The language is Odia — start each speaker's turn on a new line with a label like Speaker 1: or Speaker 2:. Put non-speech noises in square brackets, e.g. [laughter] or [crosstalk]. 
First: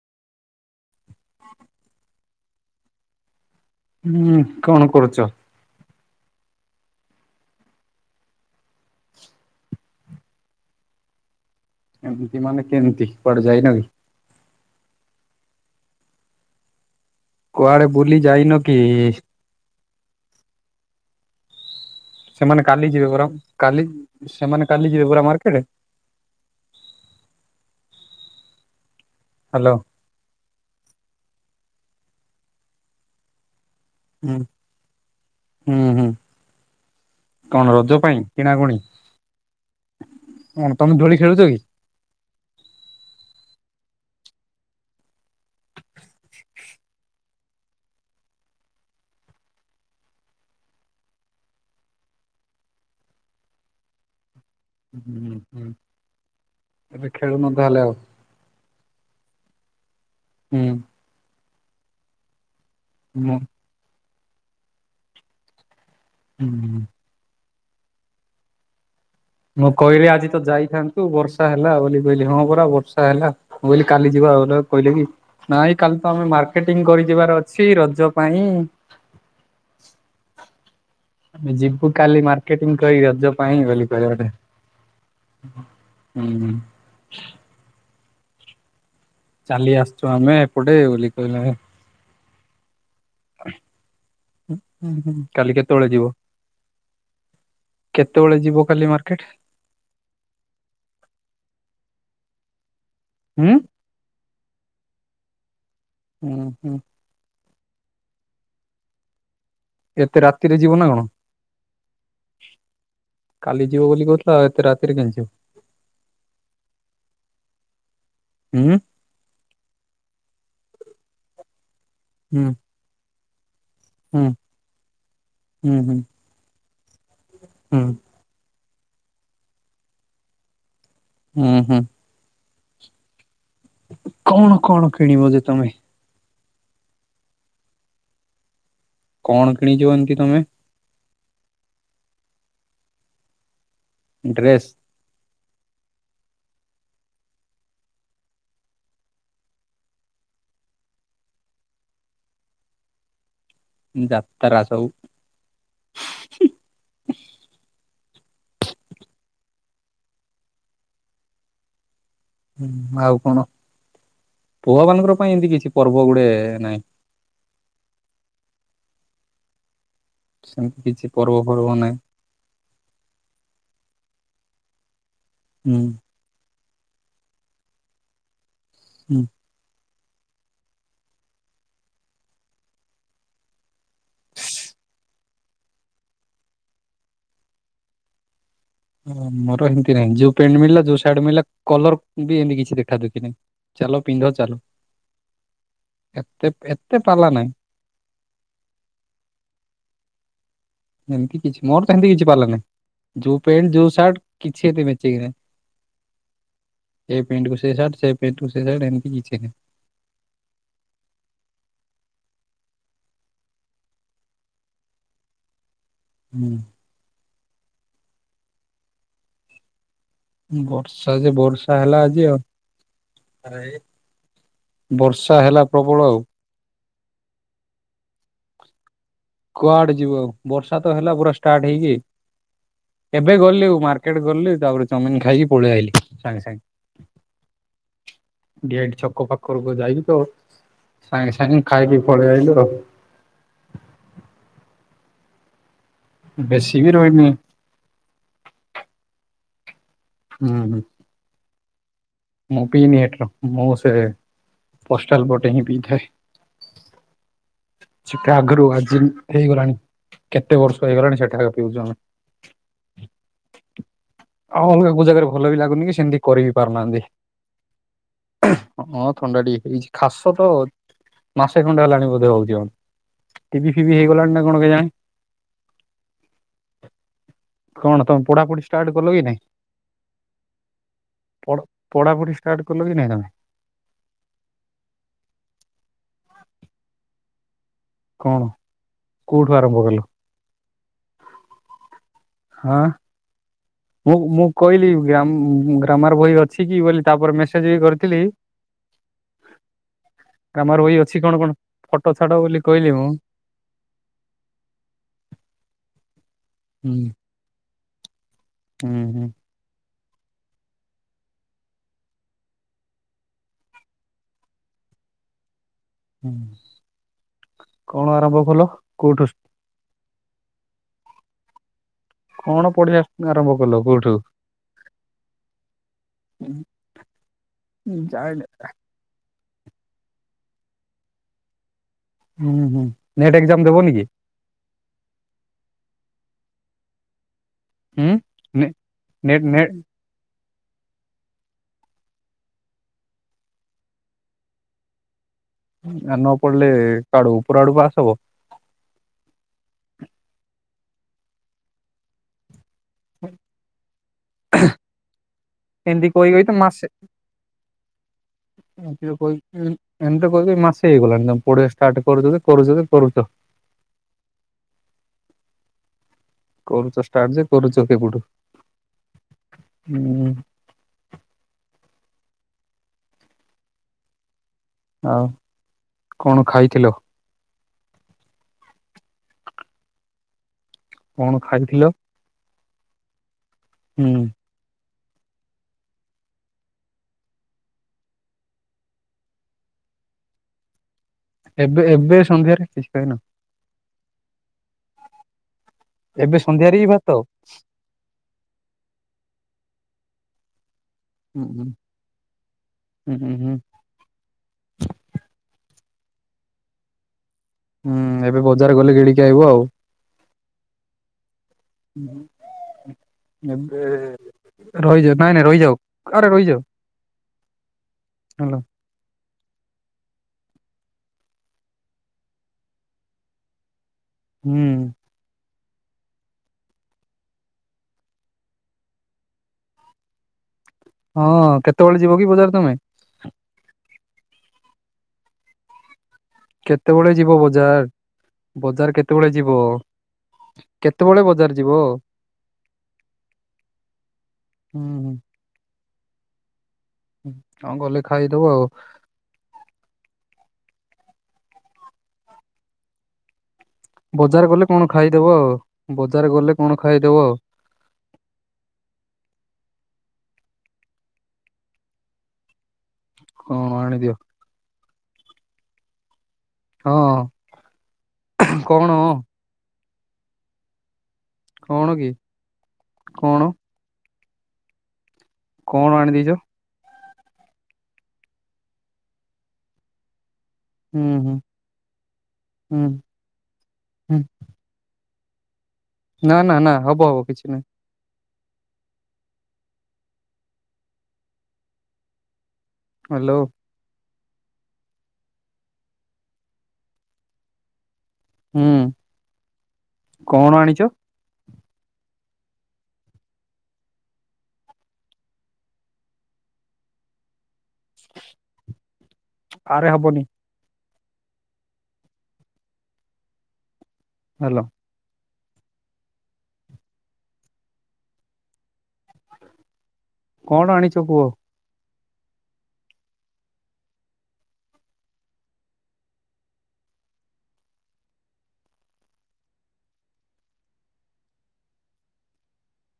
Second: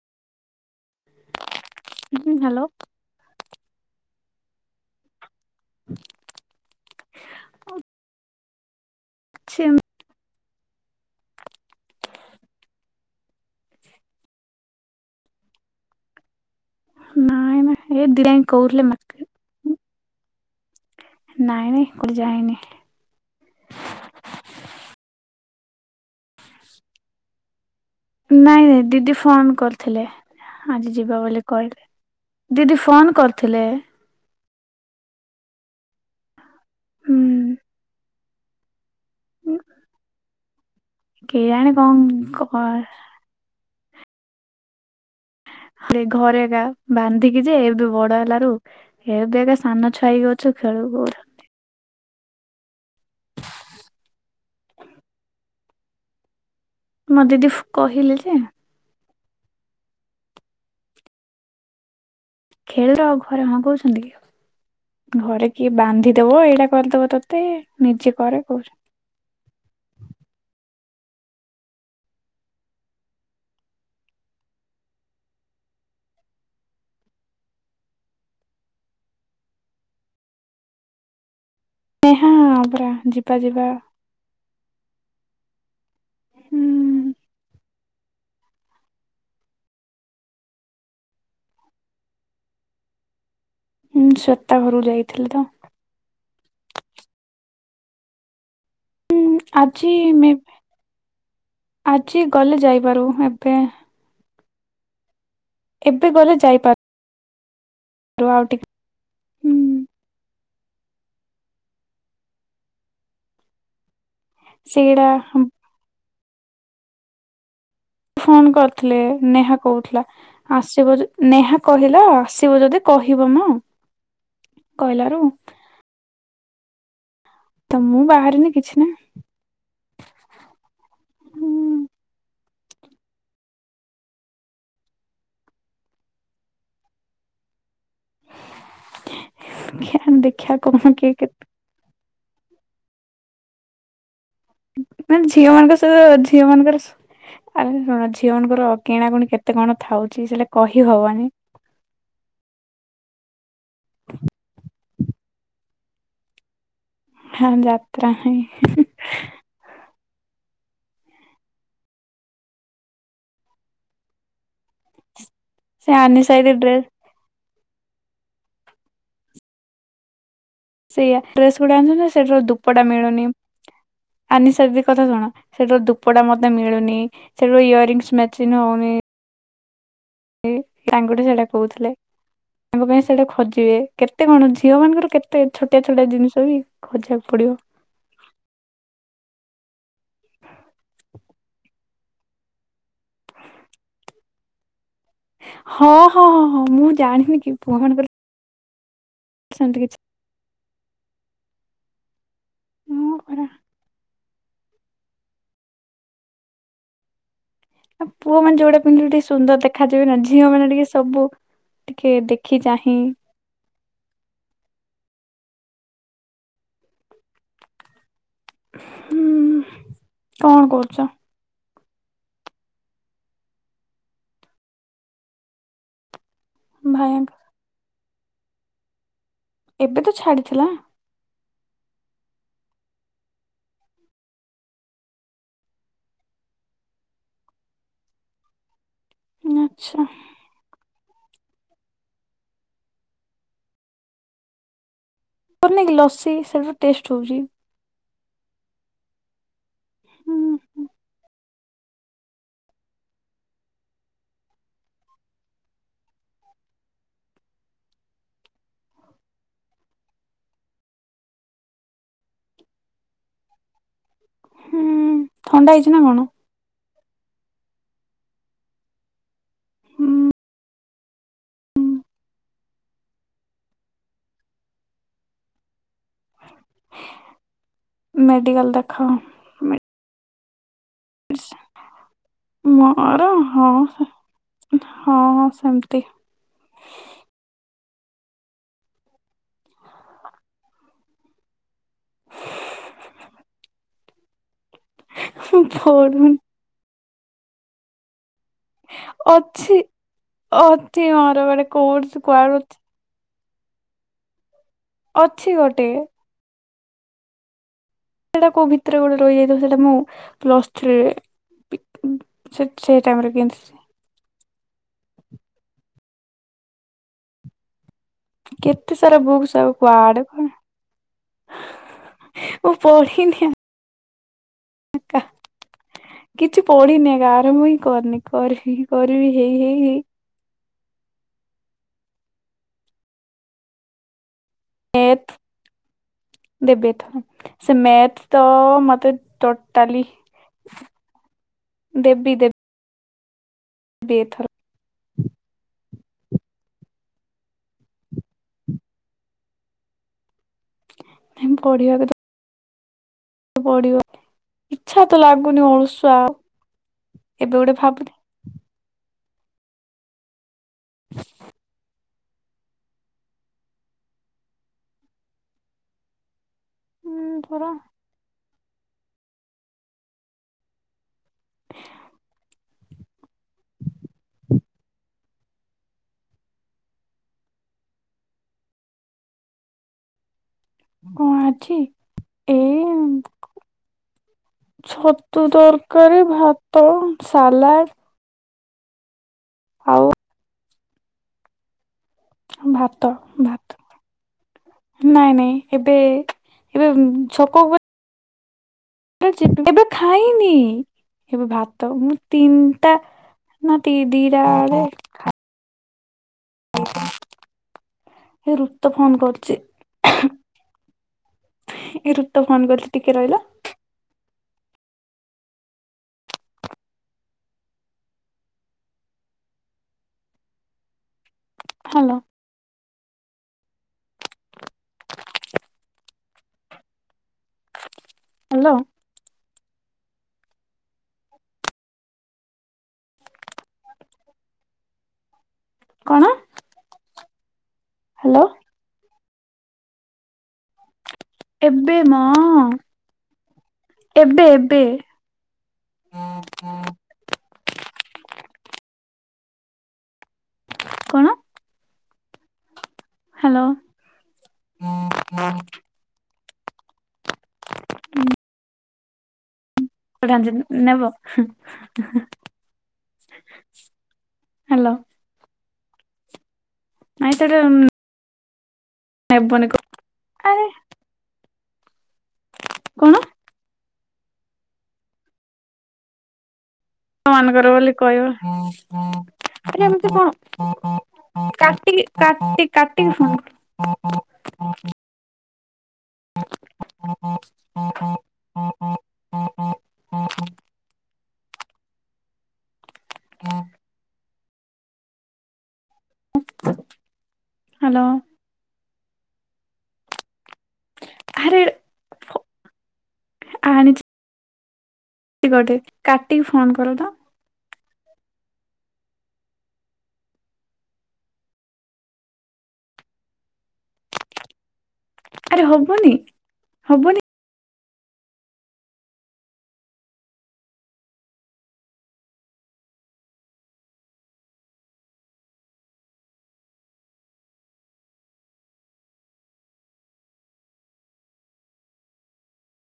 Speaker 1: ହୁଁ ହୁଁ ହ୍ୟାଲୋ
Speaker 2: ହୁଁ କଣ କରୁଛ?
Speaker 1: ହୁଁ ଛେମ୍
Speaker 2: ଏମିତି ମାନେ କେମିତି କୁଆଡେ ଯାଇନ କି
Speaker 1: ନାଇଁ
Speaker 2: କୁଆଡେ
Speaker 1: ନାଇଁ ଏ
Speaker 2: ବୁଲି
Speaker 1: ଦିଦି
Speaker 2: ଯାଇନ କି
Speaker 1: କହୁଥିଲେ ମତେ ନାଇଁ ନାଇ
Speaker 2: ସେମାନେ କାଲି ଯିବେ ପୁର କାଲି ସେମାନେ କାଲି ଯିବେ ପୁର ମାର୍କେଟ
Speaker 1: ନାଇଁ ନାଇଁ ଦିଦି ଫୋନ୍
Speaker 2: ହ୍ୟାଲୋ
Speaker 1: କରିଥିଲେ ଆଜି ଯିବା ବୋଲି କହିଲେ ଦିଦି ଫୋନ କରିଥିଲେ
Speaker 2: ହୁଁ ହୁଁ ହୁଁ
Speaker 1: ହୁଁ
Speaker 2: କଣ ରଜ ପାଇଁ କିଣାକୁଣି କଣ ତମେ ଦୋଳି ଖେଳୁଛ କି
Speaker 1: କଂକର୍ ସେ ଘରେ ଏକା ବାନ୍ଧିକି ଯେ ଏବେ ବଡ ହେଲାରୁ ଏବେ ଏକ ସାନ ଛୁଆ ହେଇ ଅଛ ଖେଳି [unintelligible]
Speaker 2: ହୁଁ ହୁଁ ହୁଁ ଏବେ ଖେଳୁନ ତାହଲେ ଆଉ
Speaker 1: ଥିଲି ଯେ
Speaker 2: ହୁଁ
Speaker 1: ଖେଳିଲ ଆଉ
Speaker 2: ମୁଁ
Speaker 1: ଘରେ ହଁ କହୁଛନ୍ତି କି ଆଉ ଘରେ କିଏ ବାନ୍ଧି ଦେବ ଏଇଟା
Speaker 2: ହୁଁ
Speaker 1: କରିଦବ ତୋତେ ନିଜେ କରେ କହୁଛ
Speaker 2: ମୁଁ କହିଲି ଆଜି ତ ଯାଇଥାନ୍ତୁ ବର୍ଷା ହେଲା ବୋଲି କହିଲି ହଁ ପରା ବର୍ଷା ହେଲା ମୁଁ କହିଲି କାଲି ଯିବା ଆଉ [unintelligible] କହିଲେ କି ନାଇଁ କାଲି ତ ଆମେ ମାର୍କେଟିଂ କରି ଯିବାର ଅଛି ରଜ ପାଇଁ ଆମେ ଯିବୁ କାଲି
Speaker 1: ହଁ
Speaker 2: ମାର୍କେଟିଂ
Speaker 1: ପରା
Speaker 2: କରି ରଜ
Speaker 1: ଯିବା
Speaker 2: ପାଇଁ
Speaker 1: ଯିବା
Speaker 2: ବୋଲି କ [unintelligible] ଗଟେ ହୁଁ ହୁଁ
Speaker 1: ହୁଁ
Speaker 2: ଚାଲି ଆସିୁଛୁ ଆମେ ଏପଟେ ବୋଲି କହିଲେ
Speaker 1: ହୁଁ ଶ୍ଵେତା
Speaker 2: ହୁଁ
Speaker 1: ଘରକୁ
Speaker 2: ହୁଁ
Speaker 1: ଯାଇଥିଲି ତ
Speaker 2: କାଲି କେ ବେଳେ ଯିବ କେତେବେଳେ ଯିବ କାଲି
Speaker 1: ହୁଁ
Speaker 2: ମାର୍କେଟ
Speaker 1: ଆଜି ମେ ବି ଆଜି ଗଲେ ଯାଇପାରୁ
Speaker 2: ହୁଁ
Speaker 1: ଏବେ ଏବେ ଗଲେ
Speaker 2: ହୁଁ ହୁଁ
Speaker 1: ଯାଇପାରୁ ଆଉ ଟିକେ ହୁଁ
Speaker 2: ଏତେ ରାତିରେ ଯିବ ନା କଣ କାଲି ଯିବ ବୋଲି କହୁ ଆ ଏତେ ରାତିରେ
Speaker 1: ସେଇଟା
Speaker 2: କେଣିଚୁ
Speaker 1: ଫୋନ କରିଥିଲେ ନେହା କହୁଥିଲା। ଆସିବ ନେହା କହିଲା
Speaker 2: ହୁଁ
Speaker 1: ଆସିବ ଯଦି କହିବ ମ।
Speaker 2: ହୁଁ
Speaker 1: କହିଲାରୁୁ
Speaker 2: ହୁଁ ହୁଁ।
Speaker 1: ତ
Speaker 2: ହୁଁ।
Speaker 1: ମୁଁ ବାହାରିନି କିଛି ନାହିଁ।
Speaker 2: ଉହୁଁ। କଣ କଣ କିଣିବ ଯେ ତମେ? କଣ କିଣିଛ ଏମିତି
Speaker 1: ଦେଖିଆ
Speaker 2: ତମେ
Speaker 1: ଦେଖିବା କଣ କିଏ
Speaker 2: ଡ୍ରେସ୍
Speaker 1: ମାନ ଝିଅ ମାନଙ୍କ ସହିତ ଝିଅ ମାନଙ୍କର ଆରେ ଝିଅଙ୍କର କିଣାକଣି କେତେ କଣ ଥାଉଛି? ସେଇଟା କହିହବନି।
Speaker 2: ଯାତ୍ରା ସବୁ।
Speaker 1: ହଁ ଯାତ୍ରା ହିଁ।
Speaker 2: ହୁଁ। ଆଉ କଣ? ପୁଅ ମାନଙ୍କର ପାଇଁ ଏମିତି କିଛି
Speaker 1: ସେ
Speaker 2: ପର୍ବ
Speaker 1: ଆନି
Speaker 2: ଗୁଟେ
Speaker 1: ସାଇଡ ଡ୍ରେସ
Speaker 2: ନାହିଁ। ସେମିତି କିଛି
Speaker 1: ସେଇଆ।
Speaker 2: ପର୍ବ
Speaker 1: ଡ୍ରେସ
Speaker 2: ଫର୍ବ
Speaker 1: ଗୁଡା
Speaker 2: ନାହିଁ
Speaker 1: ସେଠାରୁ ଧୂପଟା ମିଳୁନି। ଆନିସା କଥା ଶୁଣ।
Speaker 2: ହୁଁ
Speaker 1: ସେଠାରୁ ଧପ କୁୋଡା ମତେ ମିଳୁନି। ସେଠୁ ଇୟରରିଙ୍ଗସ ମେଚିଙ୍ଗ୍ ହଉନି।
Speaker 2: ହୁଁ।
Speaker 1: ତାଙ୍କଠୁ ସେଇଟା କହୁଥିଲେ। ତାଙ୍କ ପାଇଁ ସେଇଟା ଖୋଜିବେ। କେତେ କଣ? ଝିଅ ମାନଙ୍କର କେତେ ଛୋଟିଆ ଛୋଟିଆ ଜିନିଷ ବି ଖୋଜକୁ ପଡିବ।
Speaker 2: ହ ମୋର ଏମିତି ନାହିଁ। ଯୋଉ ପେଣ୍ଟ ମିଳିଲା, ଯଉ ସାଆଟ ମଳିଲା କଲର ବି ଏମିତି କିଛି ଦେଖା ଦୁ କି ନାହିଁ। ଚାଲ ପିନ୍ଧ ଚାଲ।
Speaker 1: ହଁ ହଁ ହଁ
Speaker 2: ଏତେ
Speaker 1: ହଁ। ମୁଁ
Speaker 2: ଏତେ ପାଲା
Speaker 1: ଜାଣିନି
Speaker 2: ନାହିଁ
Speaker 1: କି, ପୁଅ କଣଙ୍କ ସେମିତି କିଛି
Speaker 2: ଏମିତି କିଛି, ମୋର ତ ଏମିତି କିଛି ପାଲା
Speaker 1: ହଁ
Speaker 2: ନାହିଁ। ଯୋଉ
Speaker 1: ପରା
Speaker 2: ପ୍ୟାଣ୍ଟ ଯୋଉ ସାର୍ଟ କିଛି ଏତେ ମଚେଇକି ନାହିଁ। ଏ ପେଣ୍ଟ କୋ ସେ ସାର୍ଟ, ସେ ପେଣ୍ଟ କୁ ସେ ସାର୍ଟ ଏମିତି କିଛି ନାହିଁ।
Speaker 1: ଦେଖାଯିବେନା। ଝିଅ ମାନେ ଟିକେ ସବୁ ଟିକେ ଦେଖି ଚାହିଁ
Speaker 2: ହୁଁ।
Speaker 1: ହୁଁ। କଣ କରୁଛ
Speaker 2: ବର୍ଷା ଯେ ବର୍ଷା ହେଲା ଆଜି ଆଉ। ବର୍ଷା ହେଲା ପ୍ରବଳ ଆଉ।
Speaker 1: ଭୟଙ୍କ
Speaker 2: କୁଆଆଡେ
Speaker 1: ଏବେ ତ
Speaker 2: ଯିବ।
Speaker 1: ଛାଡିଥିଲା
Speaker 2: ବର୍ଷା ତ ହେଲା ପୁରା ଷ୍ଟାର୍ଟ ହେଇକି। ଏବେ ଗଲି। ମାର୍କେଟ ଗଲି, ତାପରେ ଚମିନ ଖାଇକି ପଳେଇ ଆଇଲି। ସାଙ୍ଗେ ସାଙ୍ଗେ। [unintelligible] ଛକ ପାଖରକୁ ଯାଇକି
Speaker 1: ଆଚ୍ଛା
Speaker 2: ତ, ସାଙ୍ଗେ ସାଙ୍ଗେ ଖାଇକି ପଳେଇ ଆଇଲୁ ଆଉ।
Speaker 1: କରିନି କି ଲସି ସବୁ
Speaker 2: ବେଶୀ ବି
Speaker 1: ଟେଷ୍ଟ
Speaker 2: ରହିନି
Speaker 1: ହେଉଛି।
Speaker 2: ହୁଁ। ମୁଁ ପିଇନି ଏଠ। ମୁଁ ସେ ପଷ୍ଟାଲ ବୋଟେ ହିଁ ପିଇଥାଏ। ଚିଠା ଆଗରୁ ଆଜି ହେଇଗଲାଣି। କେତେ ବର୍ଷ ହେଇଗଲାଣି ସେଠାରୁ ପିଉଛୁ ଆମେ। ଆଉ ଆଲଗାକୁ
Speaker 1: ହୁଁ
Speaker 2: ଜାଗାରେ ଭଲ ବି
Speaker 1: ଥଣ୍ଡା
Speaker 2: ଲାଗୁନି,
Speaker 1: ହେଇଛି
Speaker 2: କି
Speaker 1: ନା କଣ?
Speaker 2: ସେମିତି କରି ବିି ପାରୁନାହାନ୍ତି। ହଁ ଥଣ୍ଡା ଟିକେ ହେଇଛି।
Speaker 1: ହୁଁ
Speaker 2: ଖାସ ତ ମାସେ ଖଣ୍ଡେ ହେଲାଣି ବୋଧେ ହଉଛି। ଟିଭିି ଫିଭିି ହେଇଗଲାଣି ନା କଣ କେ ଜାଣି? କଣ ତମେ ପଢାପଢି
Speaker 1: ମେଡିକାଲ
Speaker 2: ଷ୍ଟାର୍ଟ କଲ
Speaker 1: ଦେଖାଅ।
Speaker 2: କି ନାଇଁ? ପଢ ପଢାପଢି ଷ୍ଟାର୍ଟ କଲ କି ନାଇଁ
Speaker 1: ମୋର
Speaker 2: ତମେ?
Speaker 1: ହଁ ହଁ ସେମିତି
Speaker 2: କଣ କୋଉଠୁ ଆରମ୍ଭ କଲୁ ହାଁ? ମୁଁ ମୁଁ କହିଲି ଗ୍ରାମ୍ ଗ୍ରାମାର
Speaker 1: ପଡୁନି
Speaker 2: ବହି ଅଛି କି ବୋଲି ତାପରେ ମେସେଜ ବି କରିଥିଲି।
Speaker 1: ଅଛି।
Speaker 2: ଗ୍ରାମାର ବହି ଅଛି
Speaker 1: ମୋର
Speaker 2: କଣ କଣ
Speaker 1: ଗୋଟେ କୋର୍ସ
Speaker 2: ଫଟୋ ଛାଡ
Speaker 1: କୁଆଡୁ
Speaker 2: ବୋଲି କହିଲି ମୁଁ।
Speaker 1: ଅଛି ଗୋଟେ।
Speaker 2: ହୁଁ।
Speaker 1: ସେଟା କୋଉ ଭିତରେ
Speaker 2: ହୁଁ
Speaker 1: ଗୋଟେ
Speaker 2: ହୁଁ
Speaker 1: ରହିଯା ଯୋଉ ସେଟା ମୁଁ ପ୍ଲସଥ୍ରୀରେ ବି ସେ ଟାଇମ୍ ରେ କିଣିଥିଲି।
Speaker 2: ହୁଁ। କଣ ଆରମ୍ଭ? କଲ
Speaker 1: କେତେ ସାରା
Speaker 2: କୋଉଠୁ
Speaker 1: ବୁକ୍ ସବୁ କୁଆଡେ କଣ
Speaker 2: କଣ
Speaker 1: ମୁଁ
Speaker 2: ପଢ଼ିବା
Speaker 1: ପଢିନି
Speaker 2: ଆରମ୍ଭ କଲ କୋଉଠୁ?
Speaker 1: ଏକା। କିଛି ପଢିନି ଆକା ଆରମ୍ଭ ହିଁ କରିନି
Speaker 2: ଜାଇନି
Speaker 1: କରିବି କରିବି ହେଇ ହେଇ ହେଇ
Speaker 2: ହୁଁ ହୁଁ ନେଟ୍ ଏକ୍ଜାମ ଦେବନି କି?
Speaker 1: ମେଥ୍ ଦେବି ଏଥର। ସେ
Speaker 2: ହୁଁ
Speaker 1: ମେଥ୍ ତ
Speaker 2: ନେ
Speaker 1: ମତେ
Speaker 2: ନେଟ୍ ନେଟ୍
Speaker 1: ଟୋଟାଲି ଦେବି ଦେବି ଦେବି ଏଥର।
Speaker 2: ଆଉ ନ ପଡିଲେ କୁଆଡୁ ଉପର ଆଡୁ ବା ପାସ୍ ହବ।
Speaker 1: ନାହିଁ ପଢ଼ିବା କୁ ତ
Speaker 2: [unintelligible]
Speaker 1: ପଢ଼ିବାକୁ ଇଚ୍ଛା ତ ଲାଗୁନି
Speaker 2: ଏମିତି
Speaker 1: ଅଳସୁଆ
Speaker 2: କହି
Speaker 1: ଆଉ
Speaker 2: କହି ତ ମାସେ
Speaker 1: ଏବେ ଗୋଟେ ଭାବୁଥିଲି
Speaker 2: [unintelligible] ଏମିତି କହିକି ମାସେ ହେଇଗଲାଣି ତମେ ପଢିବା ଷ୍ଟାର୍ଟ କରୁଛ ଯେ କରୁଛ ଯେ କରୁଛ। କରୁଛ ଷ୍ଟାର୍ଟ
Speaker 1: ଉଁ
Speaker 2: ଯେ
Speaker 1: ଧର
Speaker 2: କରୁଛ କେବେଠୁ ହୁଁ ହୁଁ।
Speaker 1: [inaudible]
Speaker 2: ଆଉ କଣ ଖାଇଥିଲ? କଣ ଖାଇଥିଲ?
Speaker 1: ଏଇ
Speaker 2: ହୁଁ।
Speaker 1: ଛତୁ ତରକାରୀ, ଭାତ, ସାଲାଡ଼ ଆଉ?
Speaker 2: ଏବେ ଏବେ ସନ୍ଧ୍ୟାରେ କିଛି
Speaker 1: ଭାତ
Speaker 2: ଖାଇନ?
Speaker 1: ଭାତ ନାଇଁ ନାଇଁ ଏବେ
Speaker 2: ସନ୍ଧ୍ୟାରେ ବି
Speaker 1: ଏବେ
Speaker 2: ଭାତ?
Speaker 1: ଛକ ଉପ ଯିବି ଏବେ ଖାଇନି
Speaker 2: ହୁଁ
Speaker 1: ଏବେ
Speaker 2: ହୁଁ
Speaker 1: ଭାତ ମୁଁ ତିନିଟା
Speaker 2: ହୁଁ ହୁଁ ହୁଁ
Speaker 1: ନା ଟି ଦିଇଟା ବେଳେ [unintelligible]
Speaker 2: ହୁଁ ଏବେ ବଜାର ଗଲେ ଗିଳିକି ଆଇବ ଆଉ।
Speaker 1: ଏ ରୁତ ଫୋନ୍ କରିଛି ଟିକେ ରହିଲ।
Speaker 2: ଏ ରହିଯାଅ ନାଇଁ ନାଇଁ ରହିଯାଅ ଆରେ ରହିଯାଅ ହାଲୋ।
Speaker 1: ହ୍ୟାଲୋ।
Speaker 2: ହୁଁ।
Speaker 1: ହାଲୋ।
Speaker 2: ହଁ କେତେବେଳେ ଯିବ କି ବଜାର ତମେ?
Speaker 1: କଣ?
Speaker 2: କେତେବେଳେ ଯିବ ବଜାର?
Speaker 1: ହାଲୋ।
Speaker 2: ବଜାର କେତେବେଳେ ଯିବ? କେତେବେଳେ ବ
Speaker 1: ଏବେ ମ, ଏବେ ଏବେ।
Speaker 2: ହୁଁ ହୁଁ ହଁ ଗଲେ ଖାଇଦବ ଆଉ।
Speaker 1: କଣ? ହାଲୋ।
Speaker 2: ବଜାର ଗଲେ କଣ ଖାଇଦବ ଆଉ, ବଜାର ଗଲେ କଣ ଖାଇଦବ।
Speaker 1: ହୁଁ। ନେବ।
Speaker 2: କଣ ଆଣିଦିଅ
Speaker 1: ହ୍ୟାଲୋ
Speaker 2: ହଁ
Speaker 1: ଆଇ ତରେ [unintelligible]
Speaker 2: କଣ?
Speaker 1: ନବୁନି କ ଆରେ
Speaker 2: କଣ କି କଣ? କଣ ଆଣି ଦେଇଛ?
Speaker 1: ମାନଙ୍କର ବୋଲି କହିବ ଆରେ ଏମିତି
Speaker 2: ହୁଁ ହୁଁ
Speaker 1: କଣ କାଟି କାଟି
Speaker 2: ହୁଁ।
Speaker 1: କାଟିିକି
Speaker 2: ହୁଁ
Speaker 1: ଫୋନ
Speaker 2: ନା ନା ନା ହବ ହବ କିଛି ନାହିଁ।
Speaker 1: [unintelligible]
Speaker 2: ହ୍ୟାଲୋ।
Speaker 1: ହ୍ୟାଲୋ।
Speaker 2: ହୁଁ। କଣ ଆଣିଛ?
Speaker 1: ଆରେ କଟେ କାଟିକି ଫୋନ କର ତ
Speaker 2: ଆରେ ହବନି। ହ୍ୟାଲୋ।
Speaker 1: ଆରେ ହବନି ହବନି
Speaker 2: କଣ ଆଣିଛ କୁହ?